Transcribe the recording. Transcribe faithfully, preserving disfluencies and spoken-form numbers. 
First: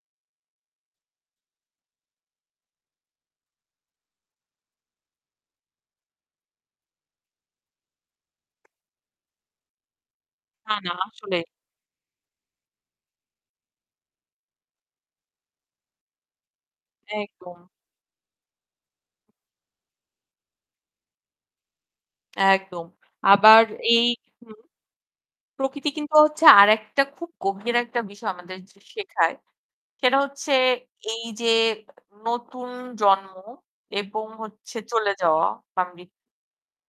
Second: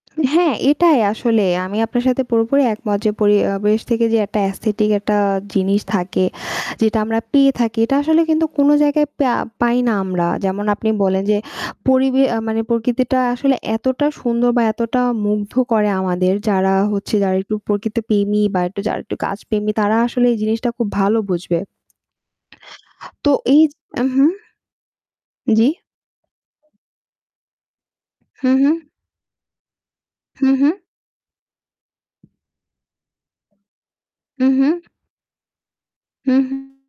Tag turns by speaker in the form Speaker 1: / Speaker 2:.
Speaker 1: হ্যাঁ এটাই আসলেই আমি আপনার সাথে পুরোপুরি একমত। যে পরিয়াবেশ থেকে যে অ্যাটা অ্যাসথেটিক একটা জিনিস থাকে। যেটা আমরা পেয়ে থাকি এটা আসলে কিন্তু কোনো জায়গায় পেয়া পাই না আমরা যেমন
Speaker 2: না,
Speaker 1: আপনি
Speaker 2: না
Speaker 1: বলেন যে
Speaker 2: আসলে।
Speaker 1: পরিবে আ মানে প্রকৃতিটা আসলে এতটা সুন্দর বা এতটা মুগ্ধ করে আমাদের। যারা হচ্ছে যারা একটু
Speaker 2: একদম।
Speaker 1: প্রকৃতপেমী বা এট্টু যারা এট্টু গাছপেমী তারা আসলে এই জিনিসটা খুব ভালো বুঝবে।
Speaker 2: একদম।
Speaker 1: তো এই
Speaker 2: আবার
Speaker 1: জ উ
Speaker 2: এই
Speaker 1: হু,
Speaker 2: হু,
Speaker 1: জ্বি।
Speaker 2: প্রকৃতি কিন্তু হচ্ছে আরেকটা খুব গভীর একটা বিষয়
Speaker 1: হু,
Speaker 2: আমাদের
Speaker 1: হু।
Speaker 2: জ শেখায়। সেটা
Speaker 1: হু,
Speaker 2: হচ্ছে
Speaker 1: হু।
Speaker 2: এইযে নতুন জন্ম এবং
Speaker 1: উ
Speaker 2: হচ্ছে
Speaker 1: হু।
Speaker 2: চলে যাওয়া। বা মি
Speaker 1: হু, হু।